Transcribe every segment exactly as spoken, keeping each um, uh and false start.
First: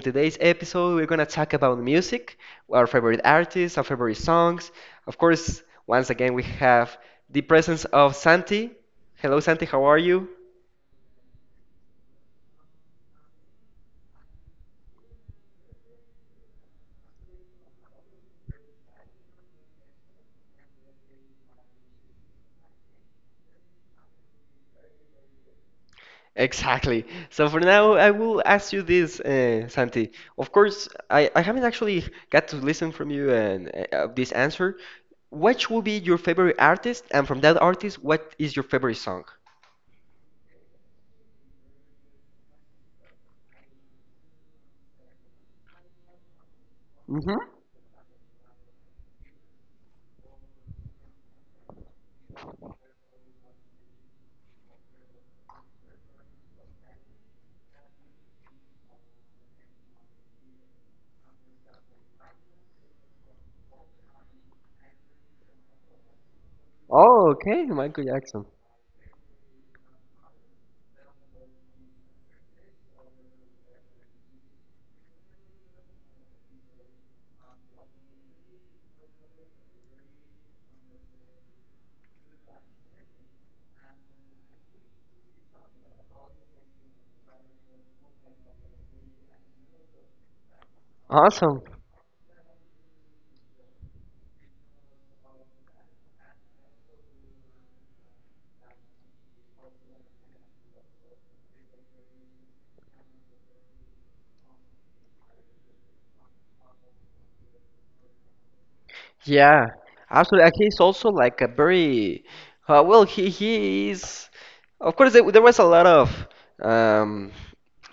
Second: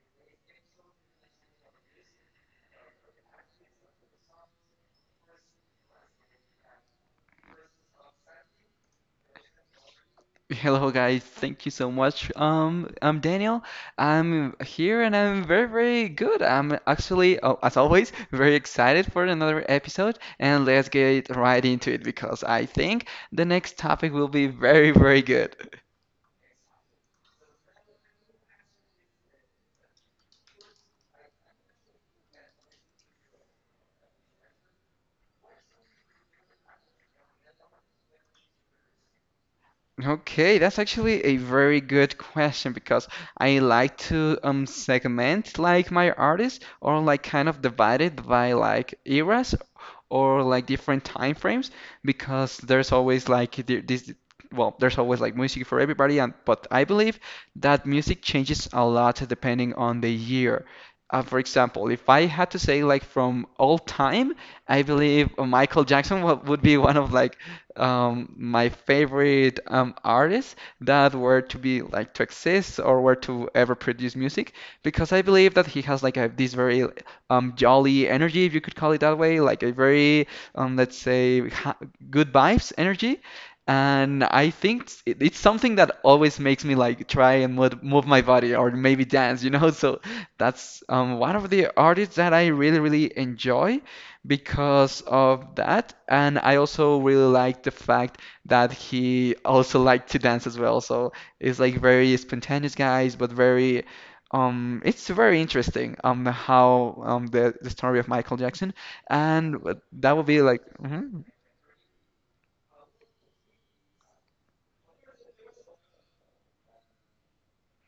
today's episode, we're going to talk about music, our favorite artists, our favorite songs. Of course, once again, we have the presence of Santi. Hello, Santi, how are you? Hello guys, thank you so much. Um, I'm Daniel. I'm here and I'm very, very good. I'm actually, oh, as always, very excited for another episode, and let's get right into it because I think the next topic will be very, very good. Exactly. So for now, I will ask you this, uh, Santi. Of course, I, I haven't actually got to listen from you and uh, uh, this answer. What will be your favorite artist, and from that artist, what is your favorite song? Okay, that's actually a very good question because I like to um segment like my artists, or like kind of divide it by like eras or like different time frames because there's always like the- this well, there's always like music for everybody, and but I believe that music changes a lot depending on the year. Uh, for example, if I had to say like from all time, I believe Michael Jackson wa- would be one of Oh, like okay, Michael um, Jackson. my favorite um, artists that were to be like to exist or were to ever produce music, because I believe that he has like a, this very um, jolly energy, if you could call it that way, like a very um, let's say ha good vibes energy. And I think it's it- it's something that always makes me like try and move, move my body or maybe dance, you know? So that's um, one of Awesome. the artists that I really, really enjoy because of that. And I also really like the fact that he also liked to dance as well. So it's like very spontaneous guys, but very um it's very interesting um how um the, the story of Michael Jackson and Yeah, uh, that would absolutely. be And like he's also mhm. like a very uh, well. He he is. Of course, there, there was a lot of um,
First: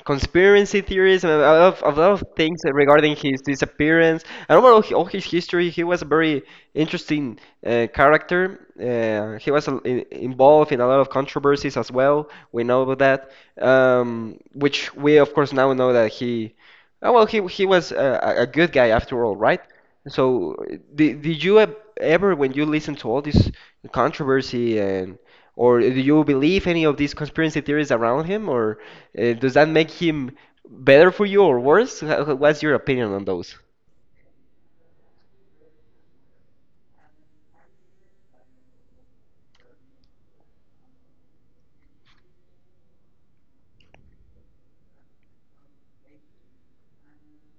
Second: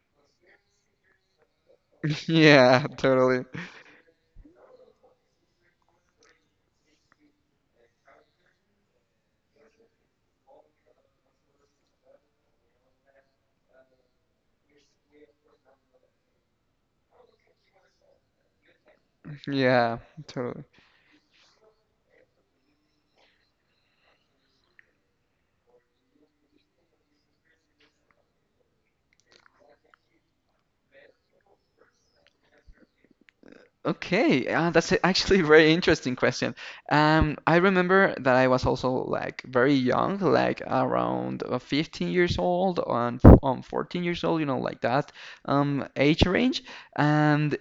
conspiracy theories and a lot of, a lot of things Yeah, regarding his totally. disappearance. And overall, he, all his history, he was a very interesting uh, character. Uh, he was uh, in, involved in a lot of controversies as well. We know about that, um, which we of course now know that he. Oh, well, he he was a, a a good guy after all, right? Yeah, So, totally. uh, did, did you ev- ever, when you listen to all this controversy and or do you believe any of these conspiracy theories around him, or uh, does that make him better for you or worse? Wha- wha- What's your opinion on those? Okay, uh, that's a- actually a very interesting question. Um, I remember that I was also like very young, like around uh, fifteen years old on on fourteen years old, you know, like that um, age range. And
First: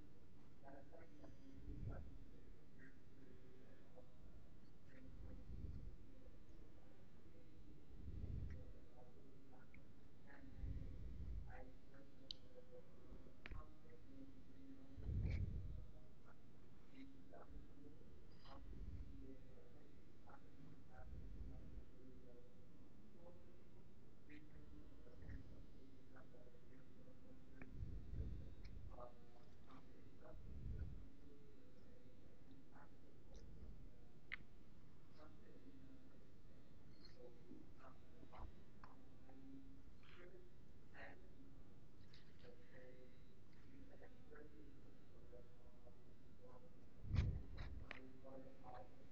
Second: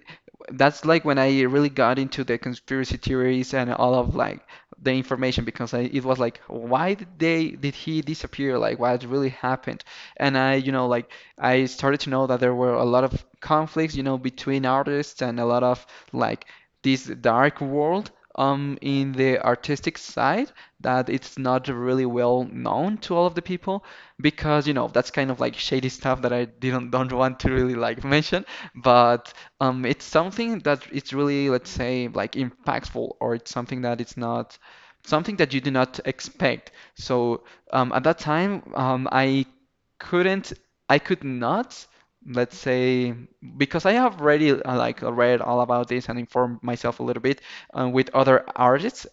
that's like when I really got into the conspiracy theories and all of like the information because I, it was like, why did they did he disappear? Like, what really happened? And I, you know, like I started to know that there were a lot of conflicts, you know, between artists and a lot of like this dark world um, in the artistic side that it's not really well known to all of the people, because you know that's kind of like shady stuff that I didn't don't want to really like mention, but um, it's something that it's really, let's say, like impactful, or it's something that it's not something that you do not expect. So um, at that time um, I couldn't I could not, let's say, because I have already uh, like read all about this and informed myself a little bit uh, with other artists,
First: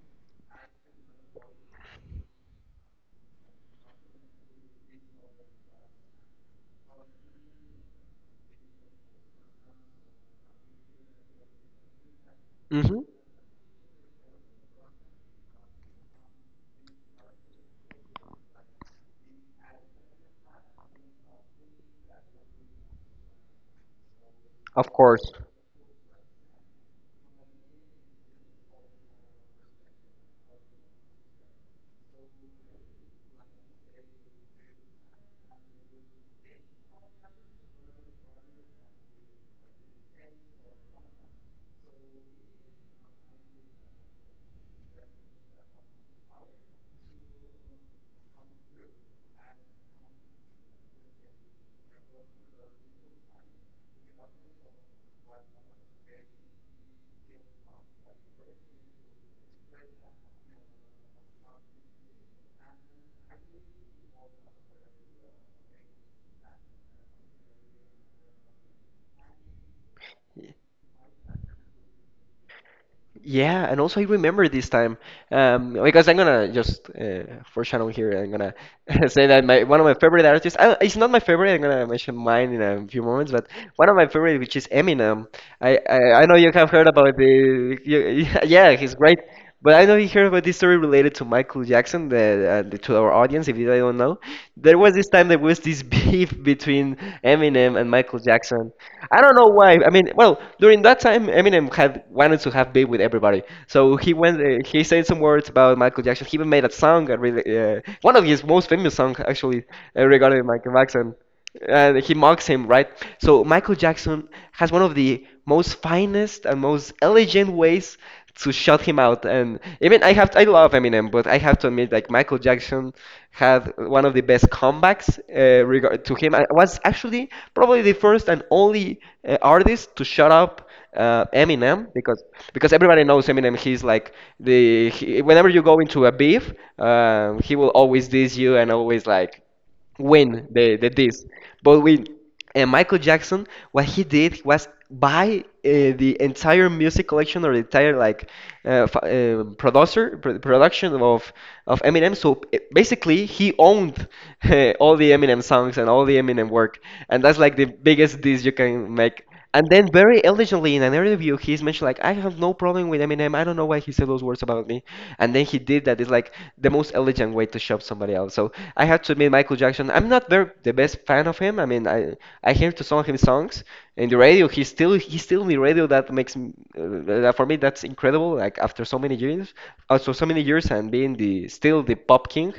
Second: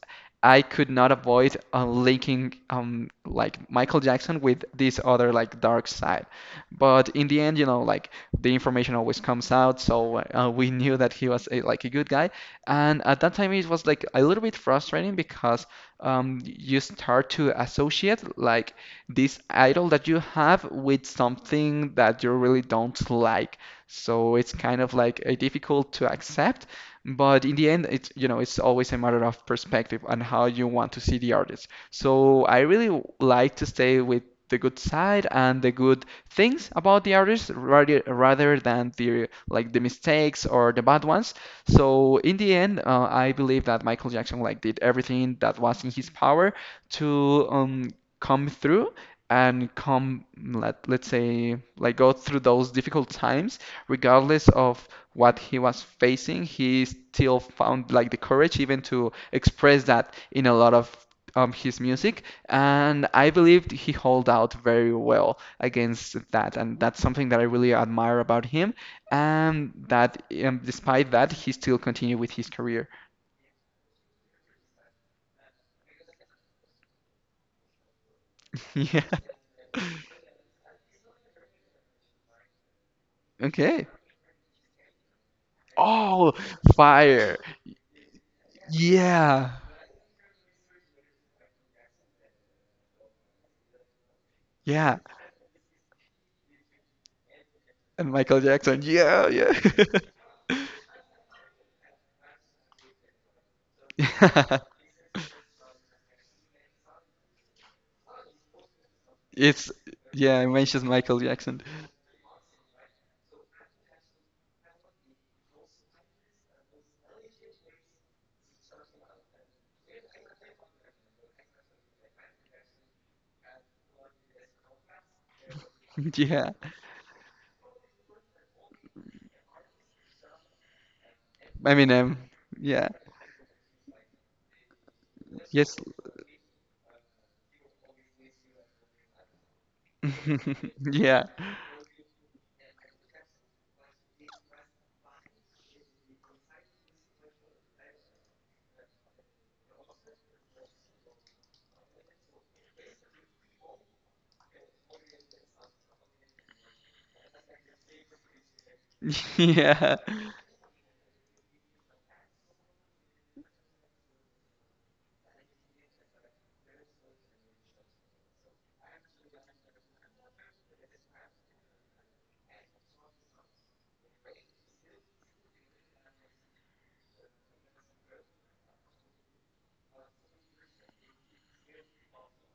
I could not avoid uh, linking um, like Michael Jackson with this other like dark side. But in the end, you know, like the information always comes out, so uh, we knew that he was a, like a good guy. Hmm. And at that time, it was like a little bit frustrating because um, you start to associate like this idol that you have with something that you really don't like. So it's kind Of of like course. uh, difficult to accept, but in the end, it's, you know, it's always a matter of perspective and how you want to see the artist. So I really like to stay with the good side and the good things about the artist rather rather than the like the mistakes or the bad ones. So in the end, uh, I believe that Michael Jackson like did everything that was in his power to um, come through and come, let, let's say, like go through those difficult times regardless of what he was facing. He still found like the courage even to express that in a lot of um, his music, and I believed he held out very well against that, and that's something that I really admire about him, and that um, despite that he still continued with his career. Yeah, and also I remember this time um, because I'm gonna just uh, foreshadow here. I'm gonna Yeah. say that my one of my favorite artists. Uh, it's not my favorite. I'm gonna mention mine in a few moments, but one Okay. of my favorite, which is Eminem. I I, I Oh, know you have heard about fire. the you, Yeah, he's great. Yeah. But I know you heard about this story related to Michael Jackson, the, uh, the, to our audience, if you don't know. There was Yeah. this time there was this beef between Eminem and And Michael Michael Jackson. Jackson. I Yeah, don't know yeah. why. I mean, well, during that time, Eminem had wanted to have beef with everybody. So he went, uh, he said some words about Michael Jackson. He even made a song, uh, really, uh, one of his most famous songs, actually, It's uh, yeah, regarding I Michael mentioned Jackson Michael Jackson. and he mocks him, right? So Michael Jackson has one of the most finest and most elegant ways to shut him out. And even I have, I love Eminem, but I have to admit, like Michael Jackson had one of the best comebacks uh, regard to him. I Yeah. was actually probably the first and only uh, artist to shut up uh, I mean, Eminem Eminem. because because Yeah. everybody knows Eminem. He's like the he, whenever you Yes. go into a beef, uh, he will always diss you and always like win the the Yeah. this. But with uh, Michael Jackson, what he did was buy uh, the entire music collection or the entire like uh, f uh, producer pr production of of Eminem. So uh, basically, he owned uh, all the Eminem songs and all the Eminem work, and that's like the biggest diss you can make. And then Yeah. very elegantly in an interview, he's mentioned like, I have no problem with Eminem. I don't know why he said those words about me. And then he did that. It's like the most elegant way to shove somebody else. So I have to admit, Michael Jackson. I'm not very the best fan of him. I mean, I I hear to some of his songs in the radio. He's still he's still in the radio. That makes m- uh, that for me that's incredible. Like after so many years, after so so many years, and being the still the pop king.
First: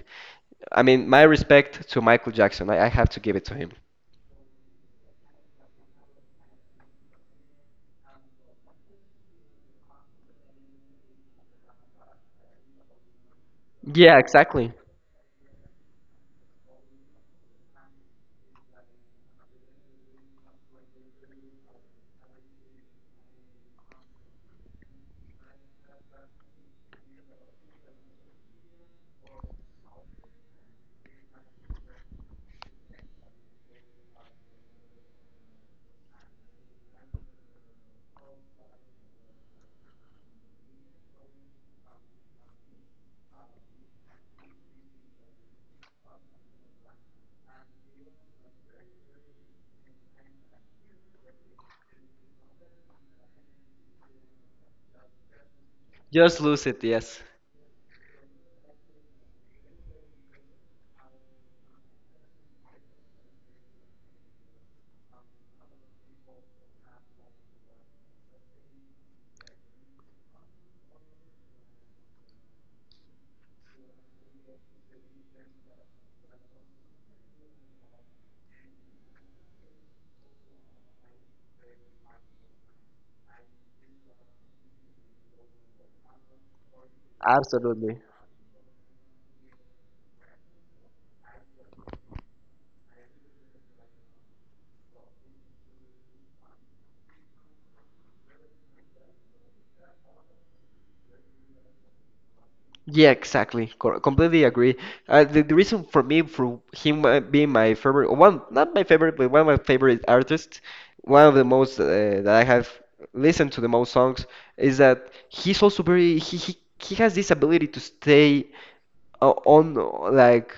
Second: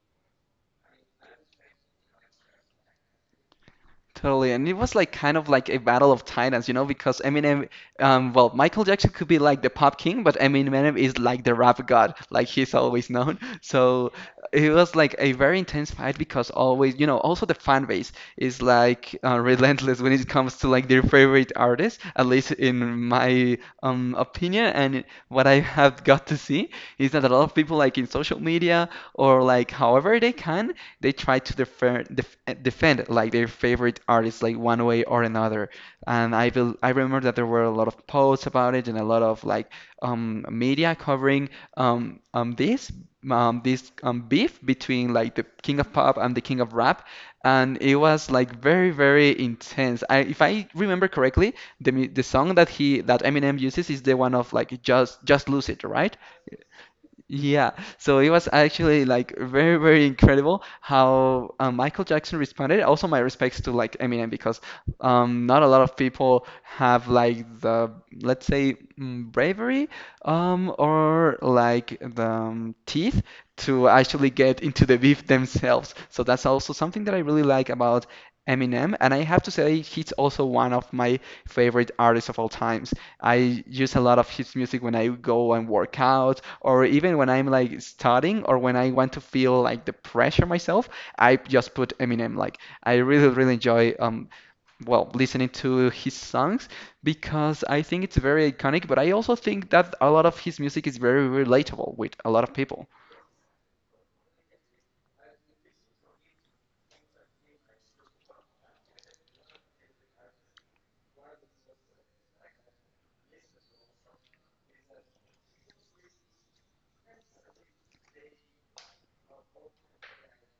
I mean, my respect to Michael Jackson. I, I have to give it to him. Totally, and it was like kind of like a battle of titans, you know, because Eminem, um, well, Michael Jackson could be like the pop king, but Eminem is like the rap god, like he's always known. So Yeah, it exactly. was like a very intense fight because always, you know, also the fan base is like uh, relentless when it comes to like their favorite artist, at least in my um opinion, and what I have got to see is that a lot of people like in social media or like however they can, they try to defer, def, eh, defend like their favorite artists like one way or another. And I will, I remember that there were a lot of posts about it and a lot of like um, media covering um, um, this um, this um, beef between like the king of pop and the king of rap, and it was like very, very intense. I, if I remember correctly, the mu- the song that he that Eminem uses is the one of like just just lose it, right? Just lose it. Yes. Yeah, so it was actually like very, very incredible how um, Michael Jackson responded. Also, my respects to like Eminem because um, not a lot of people have like the, let's say, mm, bravery, um, or like the um, teeth to actually get into the beef themselves. So that's also something that I really like about Eminem, and I have to say he's also one of my favorite artists of all time. I use a lot of his music when I go and work out, or even when I'm like Absolutely. studying, or when I want to feel like the pressure myself. I just put Eminem. Like I really, really enjoy um, well, listening to his songs because I think it's very iconic. But I also think that a lot of his music is very relatable with a lot of people. Yeah, exactly. Co- completely agree. Uh, the, the reason for me, for him uh, being my favorite, one, not my favorite, but one of my favorite artists, one of the most uh, that I have listened to the most songs, is that he's also very, he, he, he has this ability to stay uh, on, uh, like,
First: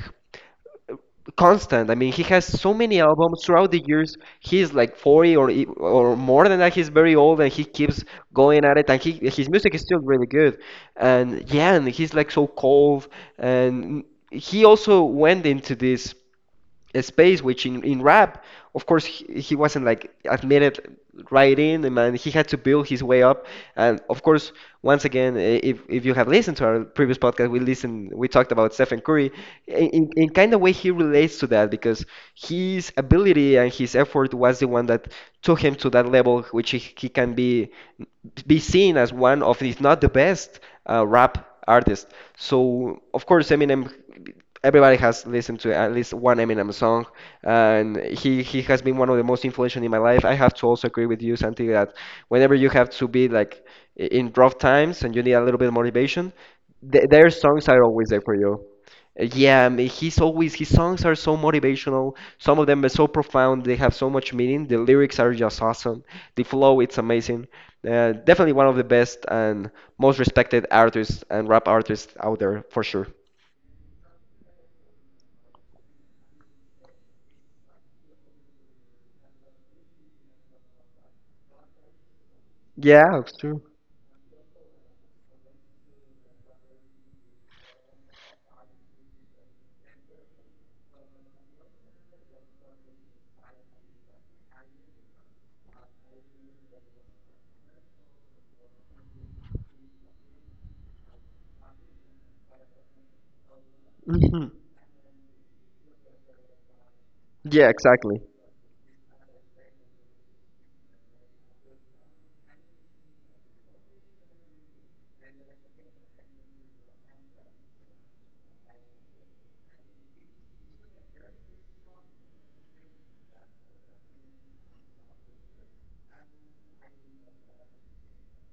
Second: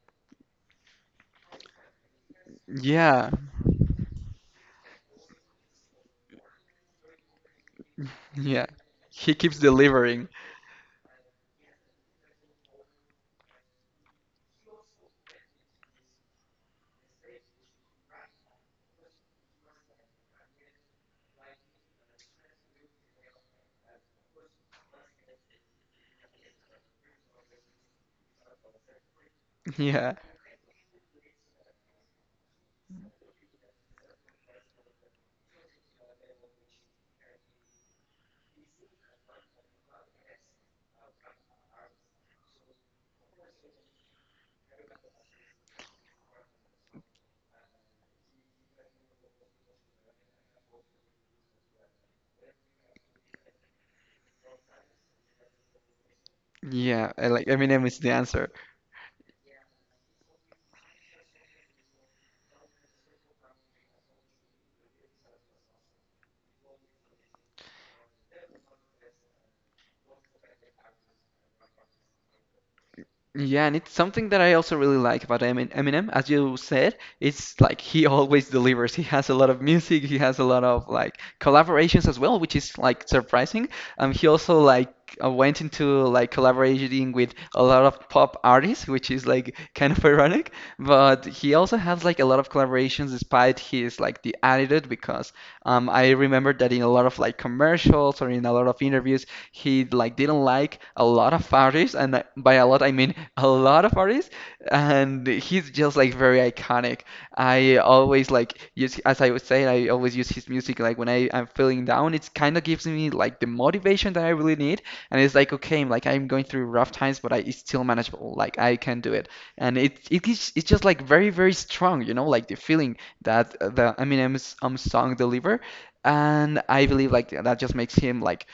constant. I mean, he has so many Yeah, albums throughout the years. He's like forty or e- or more than that. He's very old and he keeps going yeah, at it. And he he his keeps music is still really delivering. good. And yeah, and he's like so cold. And he also went into this space, which in, in rap, of course, he, he wasn't like admitted right in, and man, he had to build his way up. And of course, once again, if, if you have listened to our previous podcast, we listened, we talked about Stephen Curry. in, Yeah, in kind of way, he relates to that because his ability and his effort was the one that took him to that level, which he, he can be be seen as one of, if not the best, uh, rap artist. So of course Eminem, everybody has listened to at least one Eminem song, and he he has been one of the most influential in my life. I have to also agree with you, Santi, that whenever you have to be like in rough times and you need a little bit of motivation, th yeah. I their like songs are Eminem is always the there for answer. you. Uh, Yeah, I mean, he's always his songs are so motivational. Some of them are so profound. They have so much meaning. The lyrics are just awesome. The flow, it's amazing. Uh, definitely one of the best and most respected artists and rap artists out there for sure. Yeah, and it's something that I also really like about Emin- Eminem. As you said, it's like he always delivers. He has a lot of music, he has a lot of like collaborations as well, which is like Yeah, it's true. surprising. Um, he also like uh, went into like collaborating with a lot of pop artists, which is like kind of ironic. But he also has like a lot of collaborations despite his like the attitude, because um, I remember that in a lot of like commercials or in a lot of interviews he like didn't like a lot of artists, and I- by a lot I mean a lot of artists, Hmm. and he's just like very iconic. Yeah, I exactly. always like use, as I would say, I always use his music like when I am feeling down. It kind of gives me like the motivation that I really need, and it's like okay, like I'm going through rough times, but I it's still manageable. Like I can do it, and it it is it's just like very, very strong, you know, like the feeling that uh, the Eminem's um song deliver, and I believe like that just makes him like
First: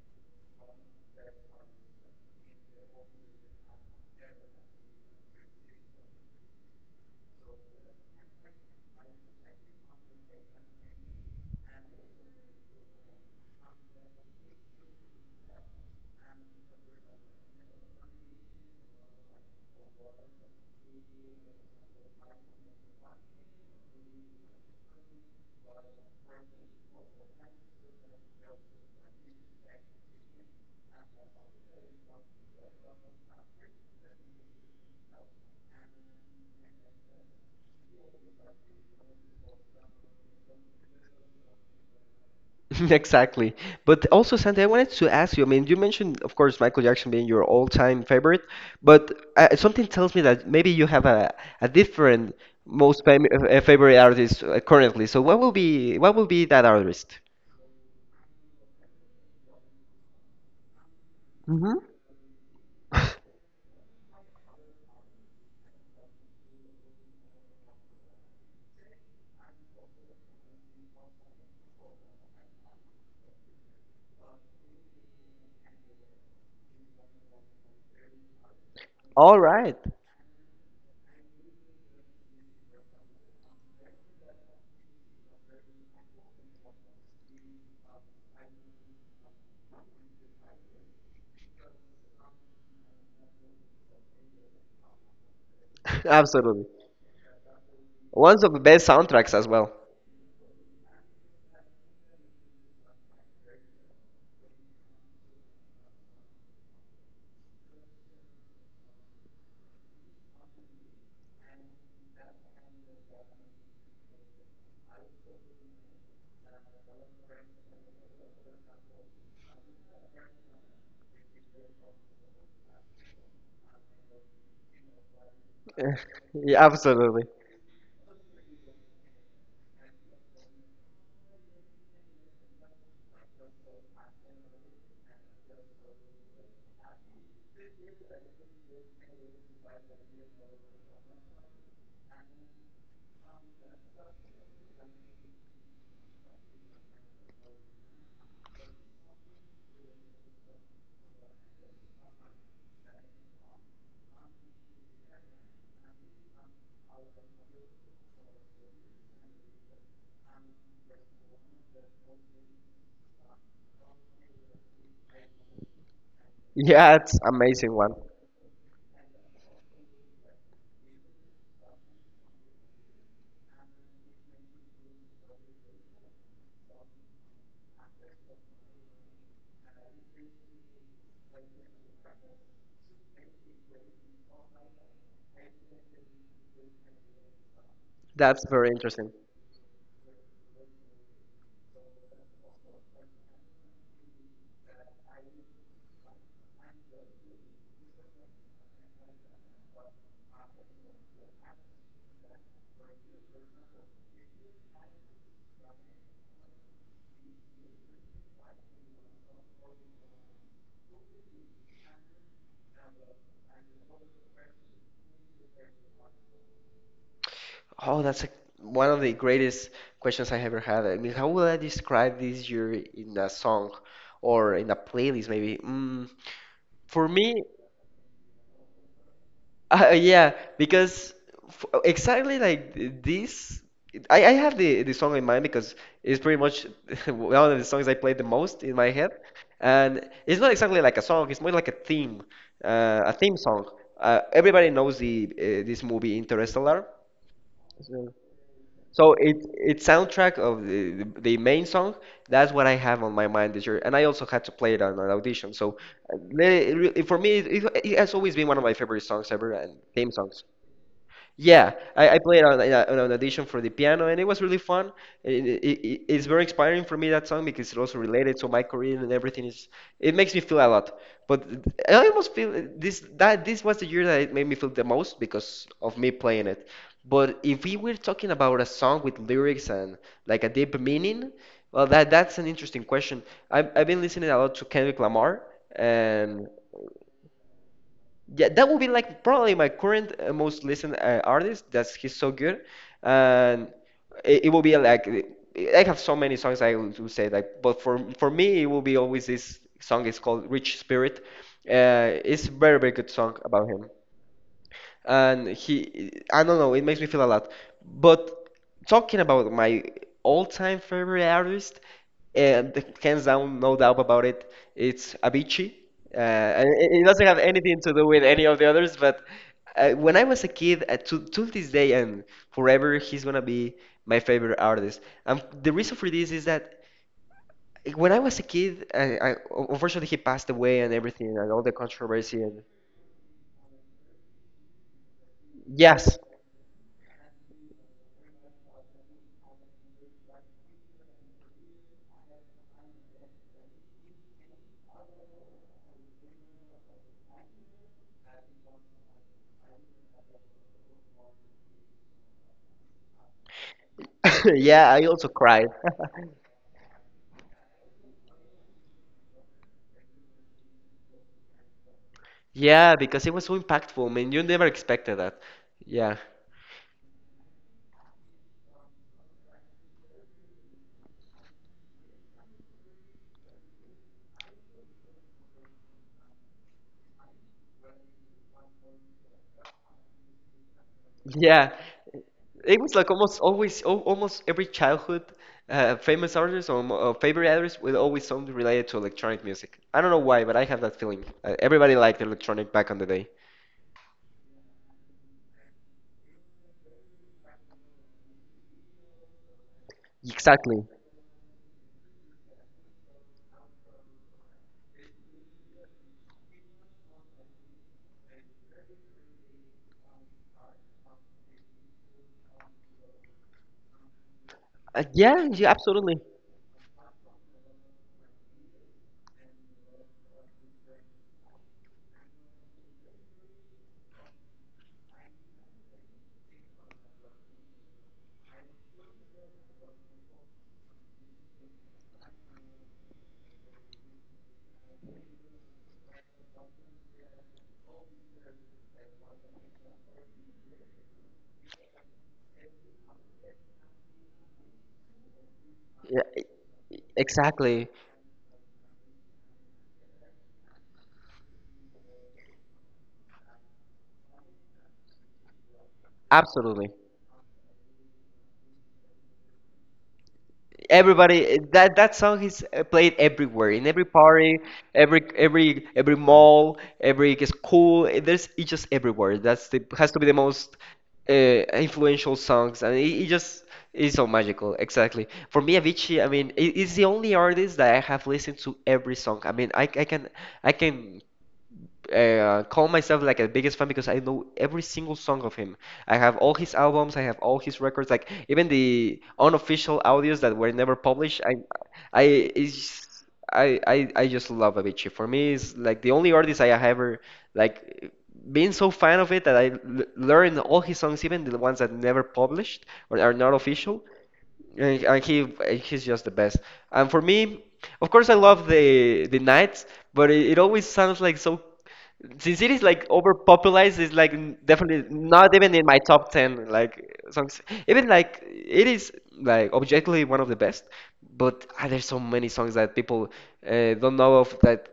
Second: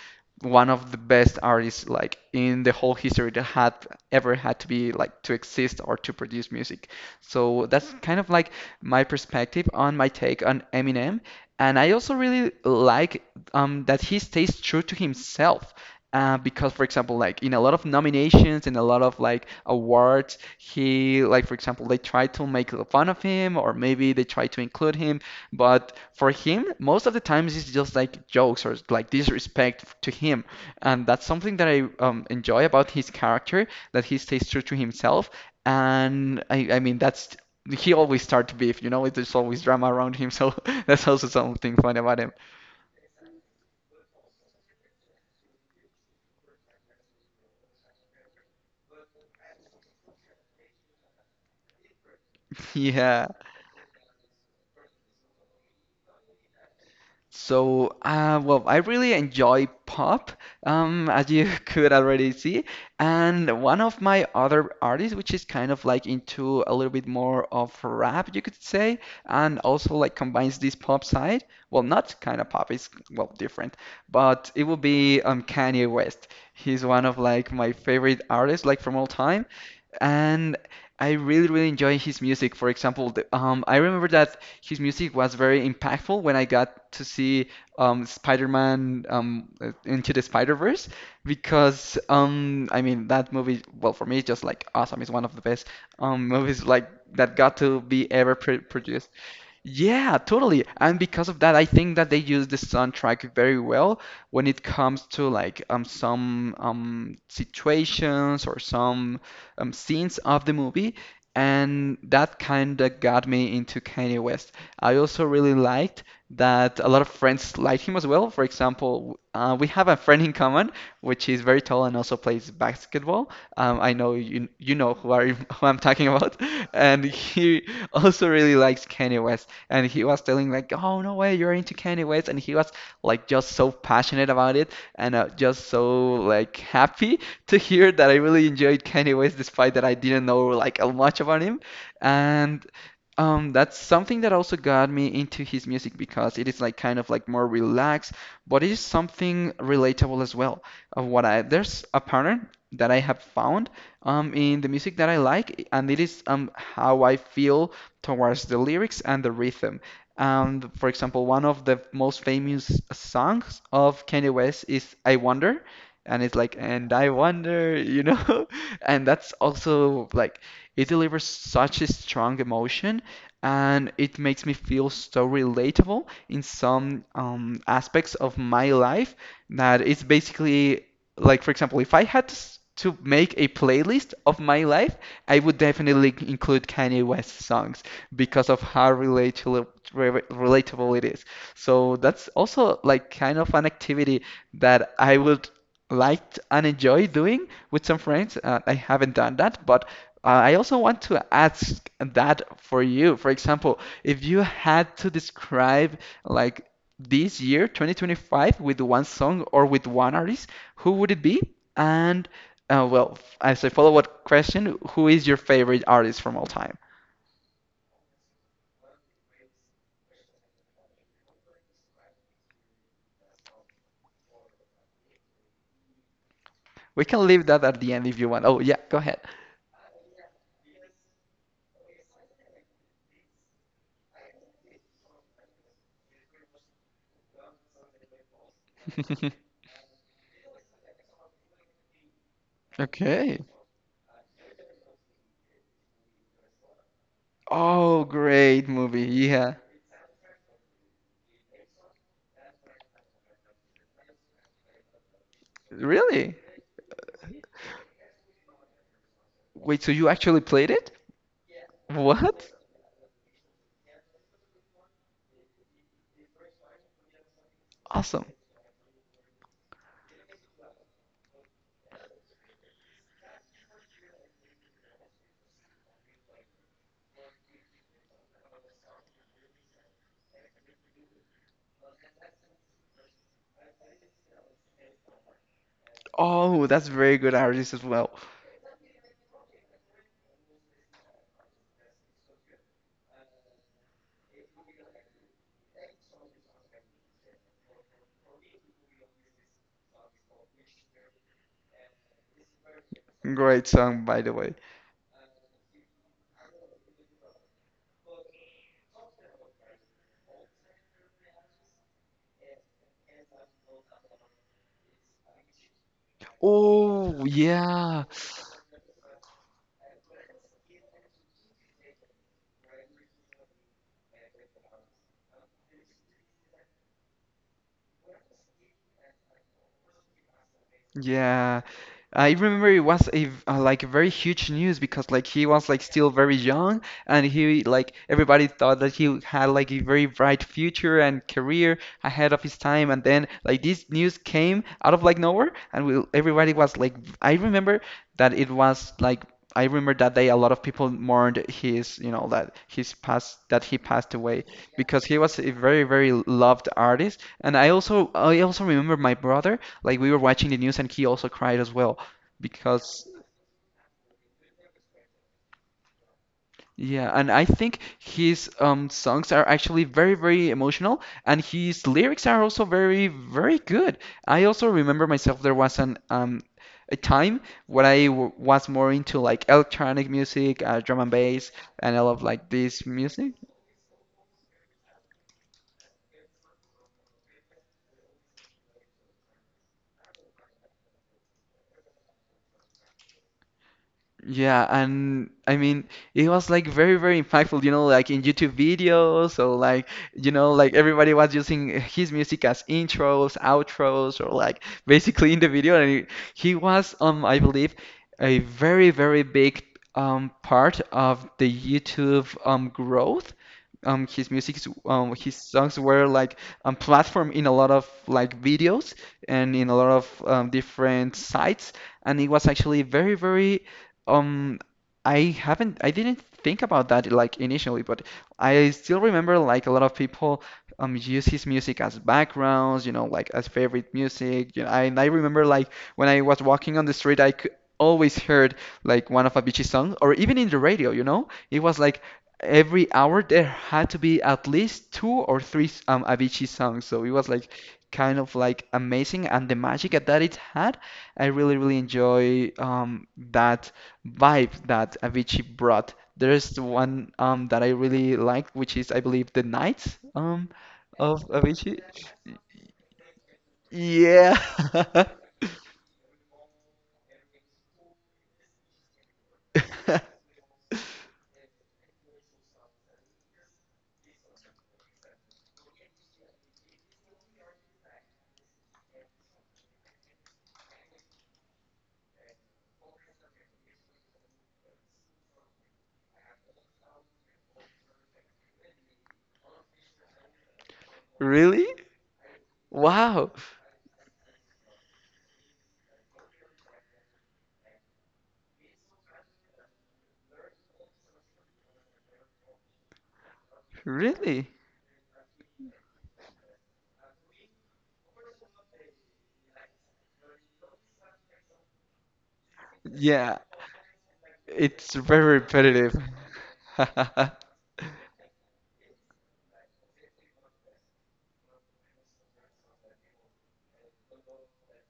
one of the best artists like in the whole history that had ever had to be like to exist or to produce music. So that's kind of like my perspective on my take on Eminem. And I also really like um, that he stays true to himself. Uh, because, for example, like in a lot of nominations and a lot of like awards, he like, for example, they try to make fun of him, or maybe they try to include him, but for him, most of the times it's just like jokes or like disrespect to him. And that's something that I um, enjoy about his character, that he stays true to himself. And I, I mean, that's he always starts beef, you know, there's always drama around him. So that's also something fun about him. Exactly. But also, Santi, I wanted to ask you. I mean, you mentioned, of course, Michael Jackson being your all-time favorite, but uh, something tells me that maybe you have a, a different most fam Yeah. uh, uh, favorite artist uh, currently. So what will be what will be that artist? So, uh, well, I really enjoy pop, um, as you Hmm. could already see. And one of my other artists, which is kind of like into a little bit more of rap, you could say, and also like combines this pop side. Well, not kind of pop, it's well different, but it would be um, Kanye West. He's one of like my favorite artists, like from all All time. right. And I really, really enjoy his music. For example, the, um, I remember that his music was very impactful when I got to see um, Spider-Man um, uh, Into the Spider-Verse because um, I mean that movie, well, for me, it's just like awesome. It's one of the best um, Absolutely. movies like that got to be One ever of the pr best produced. soundtracks as well. Yeah, totally. And because of that, I think that they use the soundtrack very well when it comes to like um some um situations or some um scenes of the movie, and that kind of got me into Kanye West. I also really liked that a lot of friends like him as well. For example, uh, we have a friend in common, which is very tall and also plays basketball. Um, I know you you know who are who I'm talking about, Yeah, and absolutely. he also really likes Kanye West. And he was telling like, "Oh no way, you're into Kanye West," and he was like just so passionate about it and uh, just so like happy to hear that I really enjoyed Kanye West despite that I didn't know like a much about him. And um, that's something that also got me into his music because it is like kind of like more relaxed, but it is something relatable as well. Of what I, there's a pattern that I have found um in the music that I like, and it is um how I feel towards the lyrics and the rhythm. Um, for example, one of the most famous songs of Kanye West is "I Wonder," and it's like "And Yeah, I it's amazing Wonder," one. you know, and that's also like it delivers such a strong emotion, and it makes me feel so relatable in some um, aspects of my life, that it's basically like, for example, if I had to, s- to make a playlist of my life, I would definitely include Kanye West songs That's because of very how interesting. relatable relatable it is. So that's also like kind of an activity that I would like and enjoy doing with some friends. Uh, I haven't done that, but uh, I also want to ask that for you. For example, if you had to describe like this year, twenty twenty-five, with one song or with one artist, who would it be? And uh, well, as a follow-up question, who is your favorite artist from all time? Oh, that's a, one of the greatest questions I ever had. I mean, how will I describe this year in a song or in a playlist maybe? Mm, for We can me, leave that at the end if you want. Oh, yeah, go ahead. Uh, yeah, because f exactly like th- this, I, I have the, the song in mind because it's pretty much one of the songs I play the most in my head, and it's not exactly like a song. It's more like a theme, uh, a theme Okay. song. Uh, everybody knows the uh, this movie Interstellar. Oh, So, great movie. so it Yeah. it's soundtrack of the, the the main song. That's what I have on my mind this year, and I also had to play it on an audition. So uh, Really? le- re- for me, it, it, it has always been one of my favorite songs ever and Wait, so you theme actually songs. played it? Yeah, I, I played What? on, uh, on an audition for the piano, and it was really fun. It, it, it- it's very inspiring for me that song because it's also Awesome. related to my career and everything is. It makes me feel a lot. But I almost feel this that this was the year that it made me feel the most because of me playing it. But if we were talking about a song with lyrics and like a deep meaning, well, that that's an interesting question. I've I've been listening a lot to Kendrick Lamar and. Oh, that's very good artist as well. Yeah, that would be like probably my current uh, most listened uh, artist. That's he's so good, and it, it will be like I have so many songs I would would say like, but for for me it will be always this song. It's called "Rich Spirit." Uh, it's a very very good song Great about him, song, by the way. and he I don't know it makes me feel a lot. But talking about my all-time favorite artist, and the hands down, no doubt about it, it's Avicii. Uh, and it it Oh, doesn't have anything to yeah. do with any of the others, but uh, when I was a kid, uh, to, to this day and forever, he's gonna be my favorite artist. Um, the reason for this is that when I was a kid, I, I, unfortunately he passed away and everything and all Yeah. the I controversy and remember it was a v- uh, like very huge news because like he was like still yes, very young, and he like everybody thought that he had like a very bright future and career ahead of his time, and then like this news came out of like nowhere, and we, everybody was like I remember that it was like I remember that day a lot of people mourned his, you know that his past, that he passed away. Yeah. yeah, Because I he also was a cried. very very loved artist, and i also i also remember my brother, like we were watching the news, and he also cried as well Yeah, because because it was so impactful, man. You never expected that. Yeah. yeah, and I think his um songs are actually very very emotional, and his lyrics are also very very good. I also remember myself there was an um a time when I w was more into like electronic music, uh, drum and bass, Yeah. and I love like It this was like music. almost always, al- almost every childhood uh, famous artist or mo- uh, favorite artist with always something related to electronic music. I don't know why, but I have that feeling. Uh, everybody liked electronic back on the day. Yeah, and I mean, it was like very, very impactful, you know, like in YouTube videos or like, you know, like Exactly. everybody was using his music as intros, outros, or like basically in the video. And he, he was, um, I believe, a very, very big um part of the YouTube um growth. Um, his music, Uh, um, his yeah, yeah, songs were absolutely. like um platform in a lot of like videos and in a lot of um, different sites, and it was actually very very um, I haven't, I didn't think about that like initially, but I still remember like a lot of people um use his music as backgrounds, you know, like as favorite music. You know, I, and I remember like when I was walking on the street, I could always heard like one of Avicii's songs, or even in the radio, you know, it was like every hour there had to be at least two or three um Yeah, Avicii e- songs. So it was like exactly. kind of like amazing, and the magic that it had. I really, really enjoy um, that vibe that Avicii brought. There's Absolutely. one, um, that I really liked, which is, I believe, The nights, um, of Everybody, Avicii. that that song is uh, played everywhere, in every Yeah. party, every every every mall, every school, eh, there's, it's just everywhere. That's the, has to be the most uh, influential songs, and it, it just is so magical. Exactly, for me, Avicii, I mean, it, it's the only artist that I have listened to every song. I mean, I, I can I can uh, call myself like a biggest fan because I know every single song of him. I have all his albums, I have all his records, like even the unofficial audios that were never published. I, Really? I, it's, Wow. I, I, I just love Avicii. For me, it's like the only artist I have ever like been so fan of it that I l learned all his songs, even the ones that never published or are not official. Really? And, and he, he's just the best. And for me, of course, I love the the nights, but it, it always sounds like so, since it is like Yeah, overpopularized, it's like n- it's definitely very not even in repetitive. my top ten like songs. Even like it is like objectively one of the best, but ah, there's so many songs that people uh, don't know of that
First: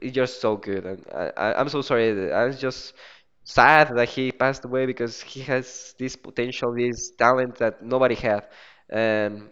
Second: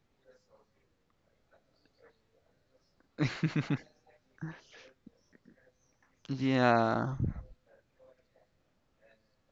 it's just so good. And I, I, I'm so sorry that- I was just sad that he passed away because he has this potential, this Yeah. talent that nobody had. Um,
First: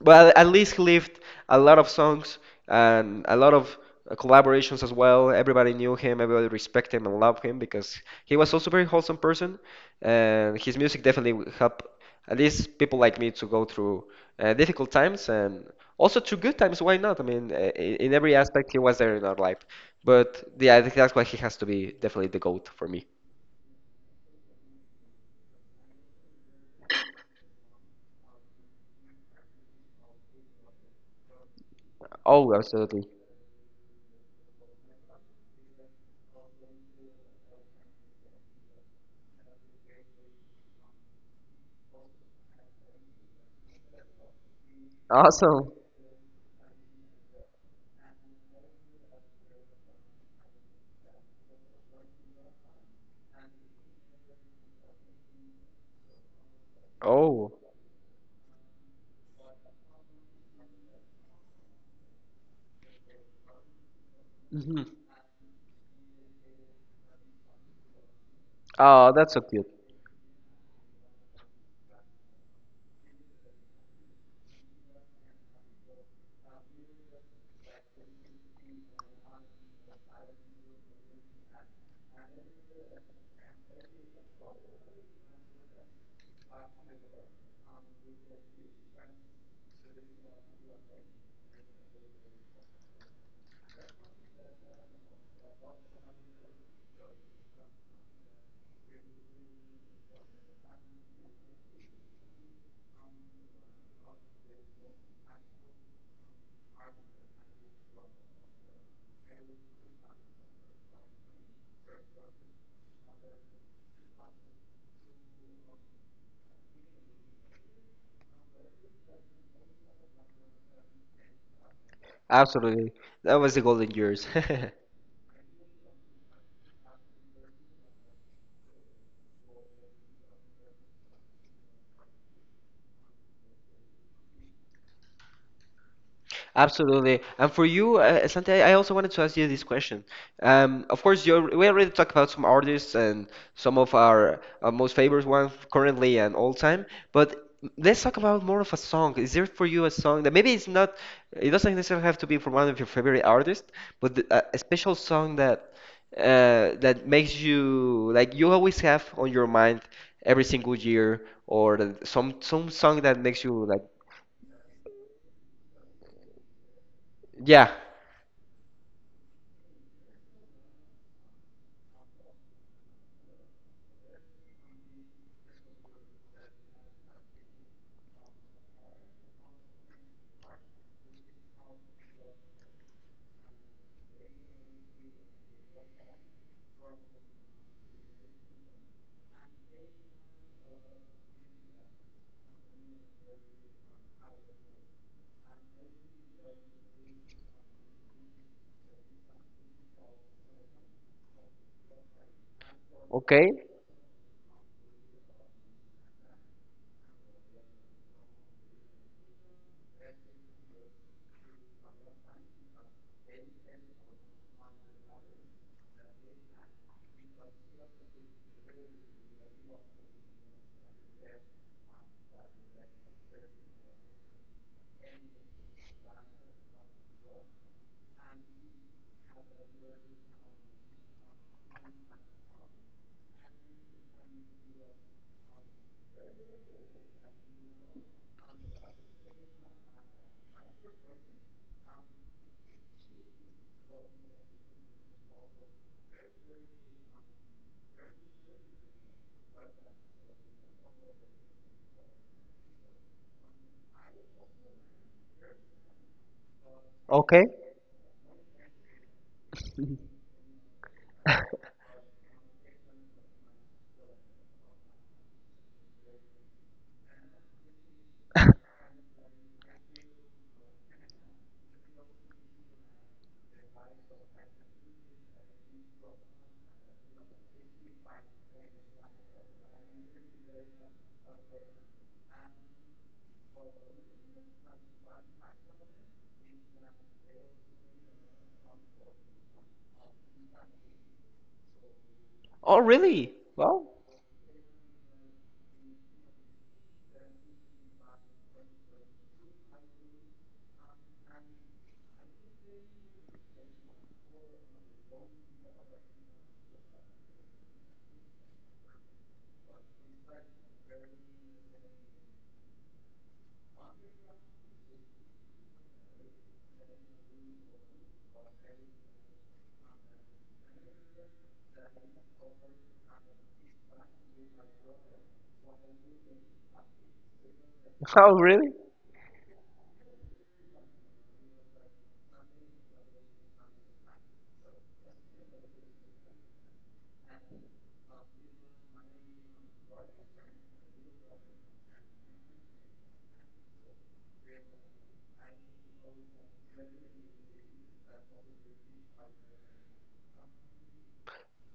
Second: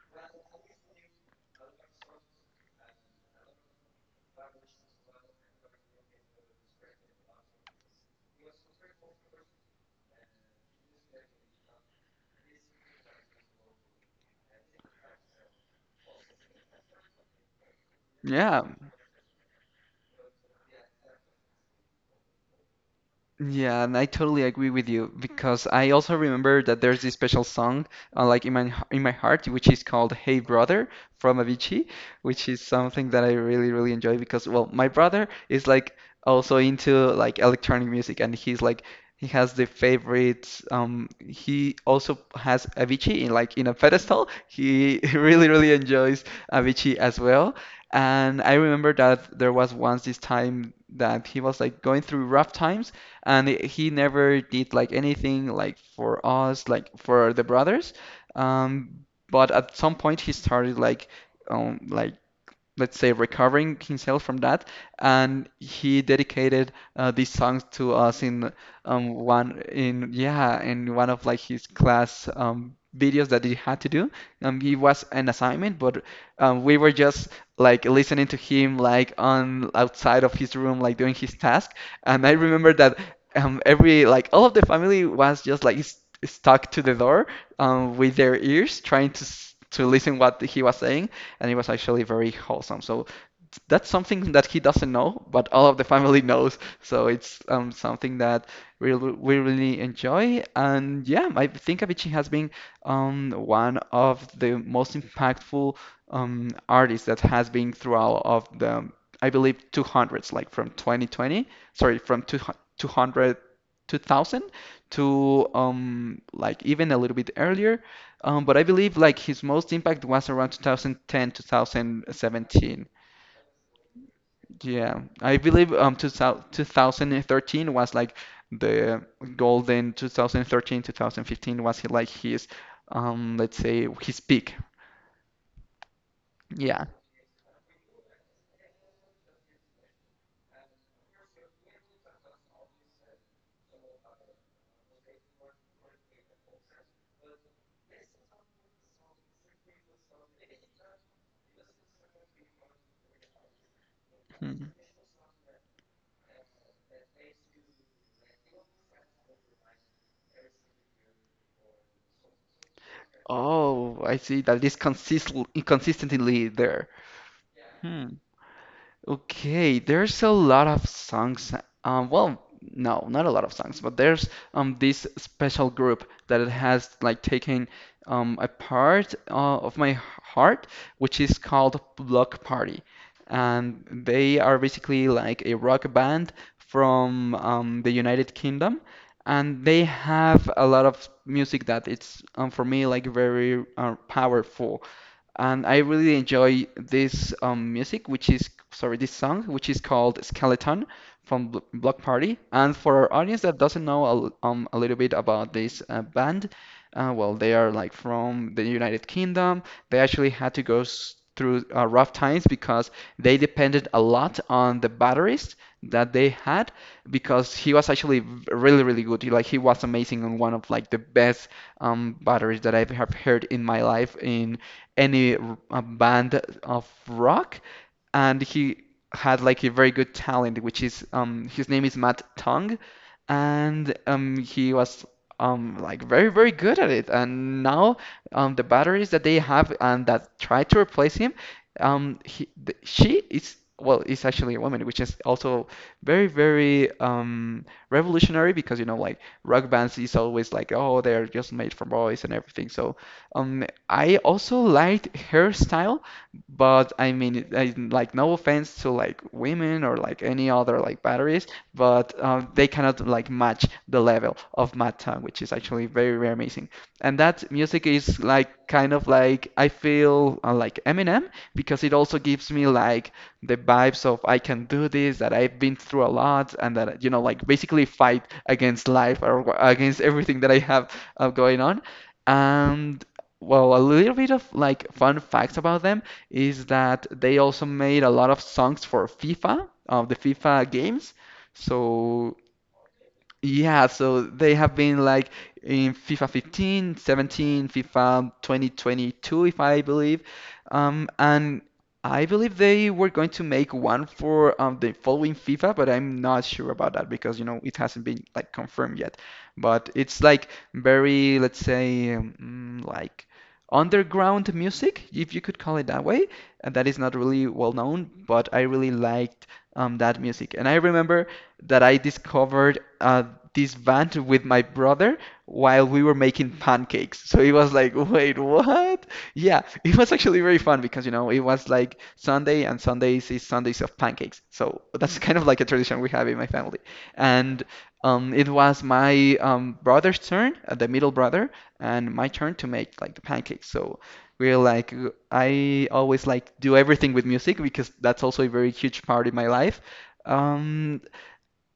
but at least he lived a lot of songs and a lot of uh, collaborations as well. Everybody knew him, everybody respected him and loved him because he was also a very wholesome person, and his music definitely helped at least people like me to go through uh, difficult times and also through good times. Why not? I mean, uh, in, in every Yeah. aspect, he was there in our life. But yeah, I think that's why he has to be definitely the goat for me. Yeah, and I totally agree with you because I also remember that there's this special song, uh, like in my in my heart, which is called "Hey Brother" from Avicii, which Oh, is absolutely. something that I really really enjoy because well, my brother is like also into like electronic music, and he's like he has the favorites. Um, he also has Avicii in like in a pedestal. He really Awesome. really enjoys Avicii as well. And I remember that there was once this time that he was like going through rough times, and i- he never did like anything like for us, like for the Oh. brothers. Um, but at some point he started like um like let's say recovering himself from that, Hmm. and he dedicated, uh, these songs to us in Oh, um that's so one cute. in yeah in one of like his class um videos that he had to do. Um it was an assignment, but um we were just like listening to him like on outside of his room like doing his task, and I remember that um every like all of the family was just like s- stuck to the door um with their ears trying to s- to listen what he was saying, and it was actually very wholesome. So that's something that he doesn't know, but all of the family knows. So it's um, something that we we really enjoy. And yeah, I think Avicii has been, um, one of the most impactful um, artists that has been throughout of the I believe two hundreds, like from twenty twenty, sorry, from two hundred, two thousand to um like even a little bit earlier, um, but I believe like his most impact was around two thousand ten, two thousand seventeen. Absolutely. That was the golden years. Yeah, I believe um twenty thirteen was like the golden two thousand thirteen, two thousand fifteen was like his, um let's say his peak. Yeah. Absolutely. And for you, uh, Santi, I I also wanted to ask you this question. Um, of course, you we already talked about some artists and some of our uh, most favorite ones currently and all time, but let's talk about more of a song. Is there for you a song that maybe it's not, it doesn't necessarily have to be from one of your favorite artists, but th- a, a Mhm. special song that uh, that makes you like you always have on your mind every single year, or that- some some song that makes you like, Oh, I see that is consist consistently there. yeah, Hmm. Okay, there's a lot of songs. Um, well, no, not a lot of songs, but there's um this special group that it has like taken um a part uh, of my heart, which is called Block Party, and they are basically like a rock band from, um, the United Kingdom, and they have a lot of music that it's um, for me like very uh, powerful, and I really enjoy this um, music, which is sorry, this song, which is called Skeleton from Bl Block Party. And for our audience okay, that doesn't know a, l- um, a little bit about this uh, band, uh, well, they are like from the United Kingdom. They actually had to go s through uh, rough times because they depended a lot on the batterist that they had because he was actually v- really really good. He, like he was amazing and one of like the best, um, batteries that I have heard in my life in any r- a band of rock, and he had like a very good talent. Which is um, his name is Matt Tong, and um, he was um, like very very good at it. And now um, the batteries that they have and that try to replace him. Um, he, th she is well, is actually a woman, which is also very very um, revolutionary because you know like rock bands is always like oh they're just made for boys and everything. So um, I also liked her style, but I mean, okay. it- I, like no offense to like women or like any other like batteries, but um, they cannot like match the level of Mad, which is actually very very amazing. And that music is like kind of like I feel uh, like Eminem because it also gives me like the vibes of I can do this, that I've been through a lot, and that you know like basically fight against life, or wh- against everything that I have uh, going on. And well, a little bit of like fun facts about them is that they also made a lot of songs for FIFA, of the FIFA games. So Oh, really? yeah, Wow. so they have been like in FIFA fifteen, seventeen, FIFA twenty twenty-two, if I believe. Um, and I believe they were going to make one for um, the following FIFA, but I'm not sure about that because, you know, it hasn't been like confirmed yet. But it's like very, let's say, um, like underground music, if you could call it that way. And that is not really well known, but I really liked um, that music. And I remember that I discovered uh, this band with my brother while we were making pancakes. So it was like, wait, Oh, really? what? Yeah, it was actually very fun because, you know, it was like Sunday and Sundays is Sundays of pancakes. So that's kind of like a tradition we have in my family. And um, It was my um, brother's turn, uh, the middle brother, and my turn to make like the pancakes. So we're like, I always like do everything with music because that's also a very huge part in my life. Um,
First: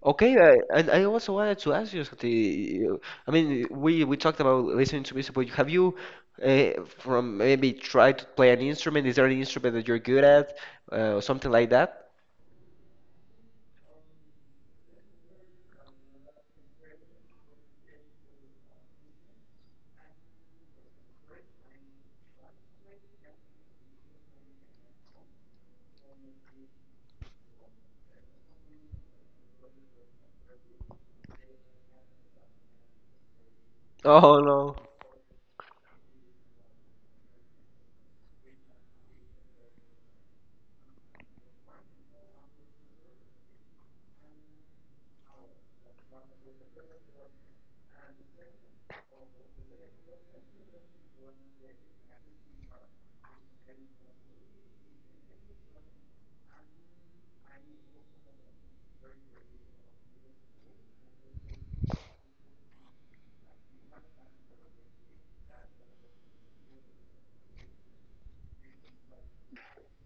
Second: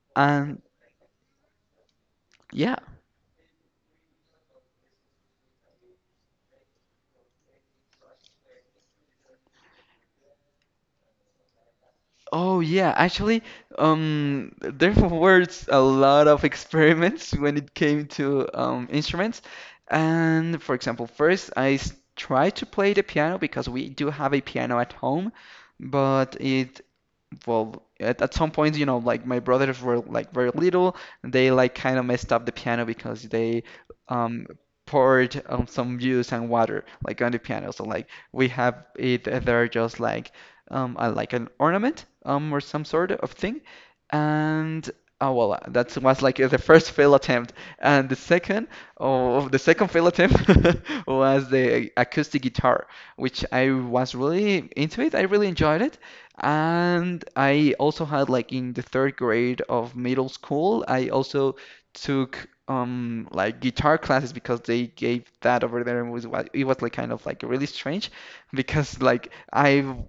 Okay, uh, and and I also wanted to ask you, yeah. Scotty, I mean, we we talked about listening to music, but have you uh, from maybe tried to play an instrument? Is there an instrument that you're good at, uh, or something like that? Oh yeah, actually, um, there were a lot of experiments when it came to um, instruments. And for example, first I s- tried to play the piano because we do have a piano at home, but it, well at, at some point, you know, like my brothers were like very little, they like kind of messed up the piano because they Oh um no. poured um, some juice and water like on the piano. So like we have it there just like um uh, like an ornament, um or some sort of thing. And oh well, uh, that was like the first fail attempt, and the second, oh, the second fail attempt was the acoustic guitar, which I was really into it. I really enjoyed it, and I also had like in the third grade of middle school, I also took um like guitar classes because they gave that over there, and was what it was like kind of like really strange because like I w-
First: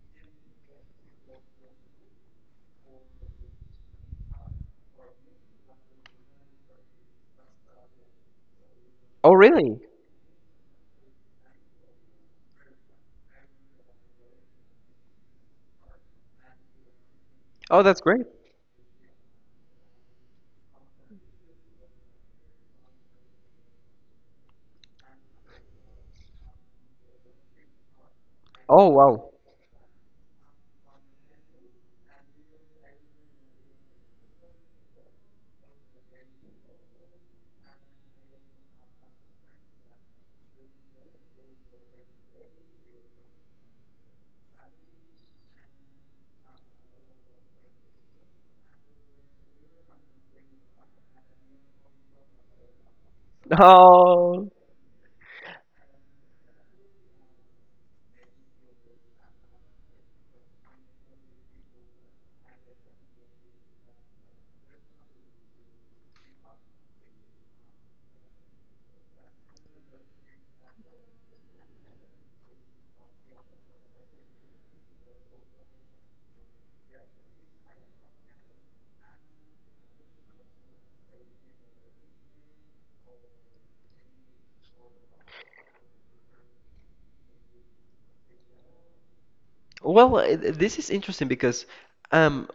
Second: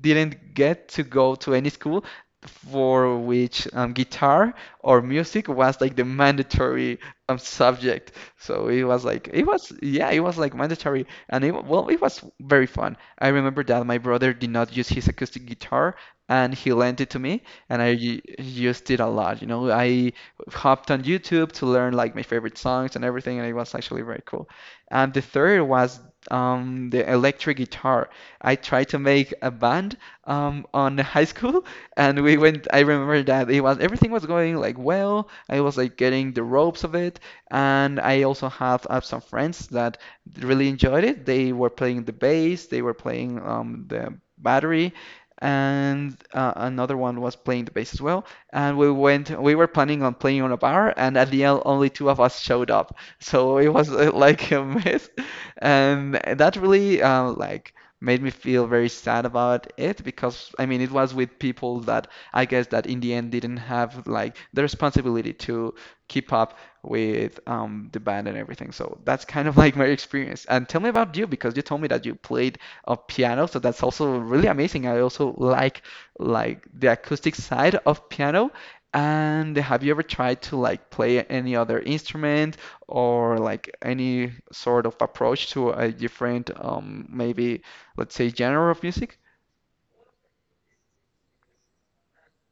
didn't get to go to any school for which um, guitar or music was like the mandatory um, subject. So it was like, Oh, it was, really? yeah, it was like mandatory and it wa- well, it was very fun. I remember that my brother did not use his acoustic guitar and he lent it to me Oh, and I that's u- great. used it a lot. You know, I hopped on YouTube to learn like my favorite songs and everything, and it was actually very cool. And the third was um, the electric guitar. I Oh, tried to wow. make a band um, on high school, and we went, I remember that it was, everything was going like well. I was like getting the ropes of it, and I also had uh, some friends that really enjoyed it. They were playing the bass, they were playing um, the battery, and uh, another one was playing the bass as well. And we went, we were planning on playing on a bar, and at the end, only two of us showed up. So it was uh, Oh. like a mess, and that really uh, like made me feel very sad about it, because I mean it was with people that I guess that in the end didn't have like the responsibility to keep up with um, the band and everything. So that's kind of like my experience. And tell me about you, because you told me that you played a piano, so that's also really amazing. I also like like the acoustic side of piano. And have you ever tried to like play any other instrument or like any sort of approach to a different um maybe, let's say, genre of music? Well, uh, this is interesting because um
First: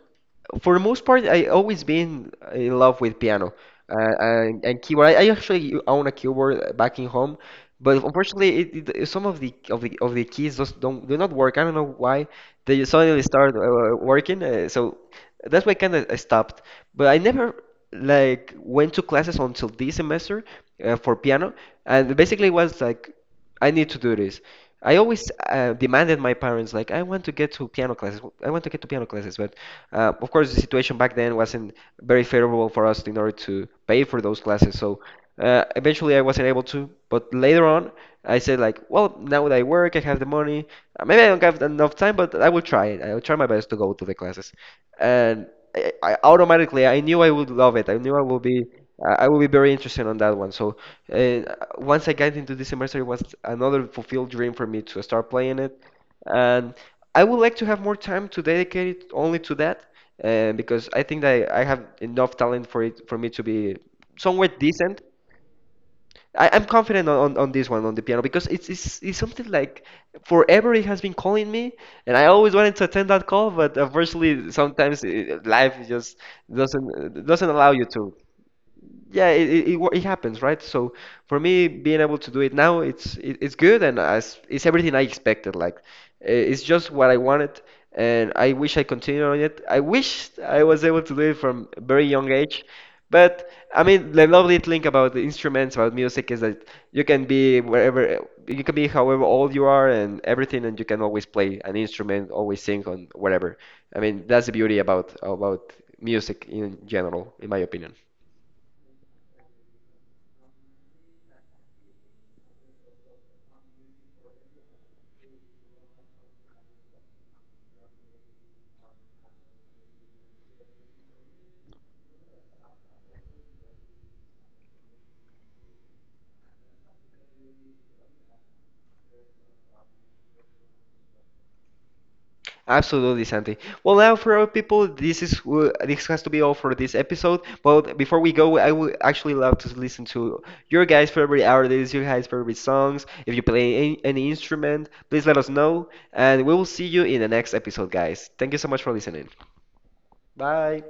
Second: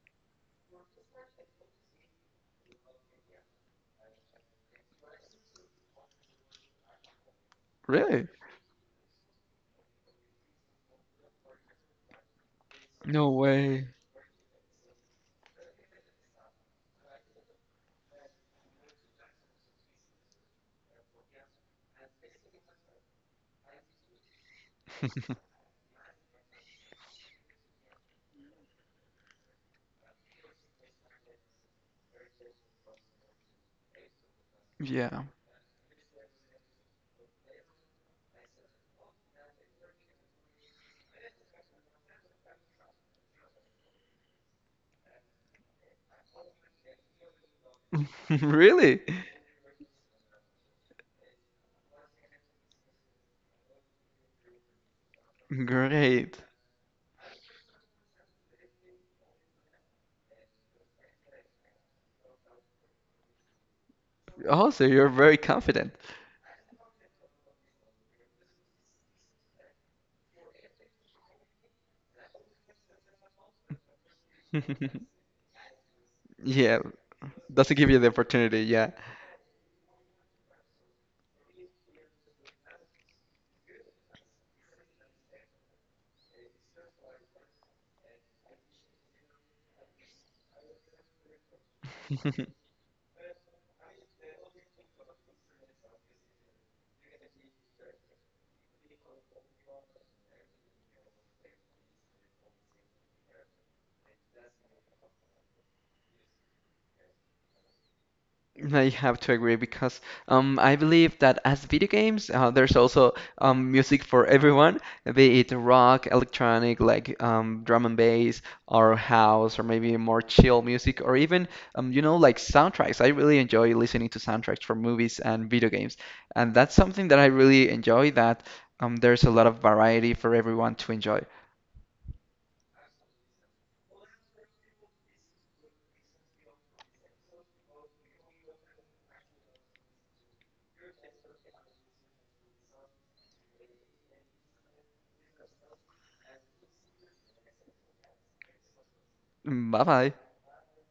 for the most part, I always been in love with piano uh, and, and keyboard. I, I actually own a keyboard uh, back in home, but Really? unfortunately, it, it, some of the of the of the keys just don't do not work. I don't know why they suddenly No start way. uh, working. Uh, so that's why kind of stopped. But I never like went to classes until this semester uh, for piano, and basically it was like I need to do this. I always uh, demanded my parents like I want to get to piano classes. I want to get to piano classes, but. Uh, of course, the situation back then wasn't very favorable for us in order to pay for those classes. So Yeah. uh, eventually, I wasn't able to. But later on, I said like, well, now that I work, I have the money. Uh, Maybe I don't have enough time, but I will try it. I will try my best to go to the classes. And I, I automatically, I knew I would love it. I knew I would be. Really? I I would be very interested on that one. So, uh, once I got into this semester, it was another fulfilled dream for me to start playing it. Great. And I would like to have more time to dedicate it only to that, uh, because I think that I I have enough talent for it for me to be somewhat Oh, so decent. you're very confident. I, I'm confident on, on, on this one on the piano because it's, it's it's something like forever it has been calling me, and I always wanted to attend that call, but unfortunately sometimes uh, life just Yeah, doesn't doesn't allow doesn't you give you the to opportunity, yeah. yeah, it, it, it wa- it happens, right? So for me, being able to do it now, it's it, it's good and as it's everything I expected. Like uh, it's just what I wanted, and I wish I continued on it. I wish I was able to do it from a very young age. But I mean, the lovely thing about the instruments, about music, is that you can be wherever, you can be however old you are and everything, and you can always play an instrument, always sing on whatever. I mean, that's the beauty about about music in general, in my opinion. I have to agree because um, I believe that as video games, uh, there's also um, music for everyone, be it rock, electronic, like um, drum and bass, or house, or maybe more chill music, or even um, you know like soundtracks. I really enjoy listening to soundtracks for movies and video games, and that's something that I really enjoy. That um, there's a lot of variety for everyone to enjoy. Absolutely, Santi. Well, now for our people, this is w- this has to be all for this episode. But before we go, I would actually love to listen to your guys' favorite artists, your guys' favorite songs. If you play any, any instrument, please let us know, and we will see you in the next episode, guys. Thank you so much for listening. Bye bye. Bye.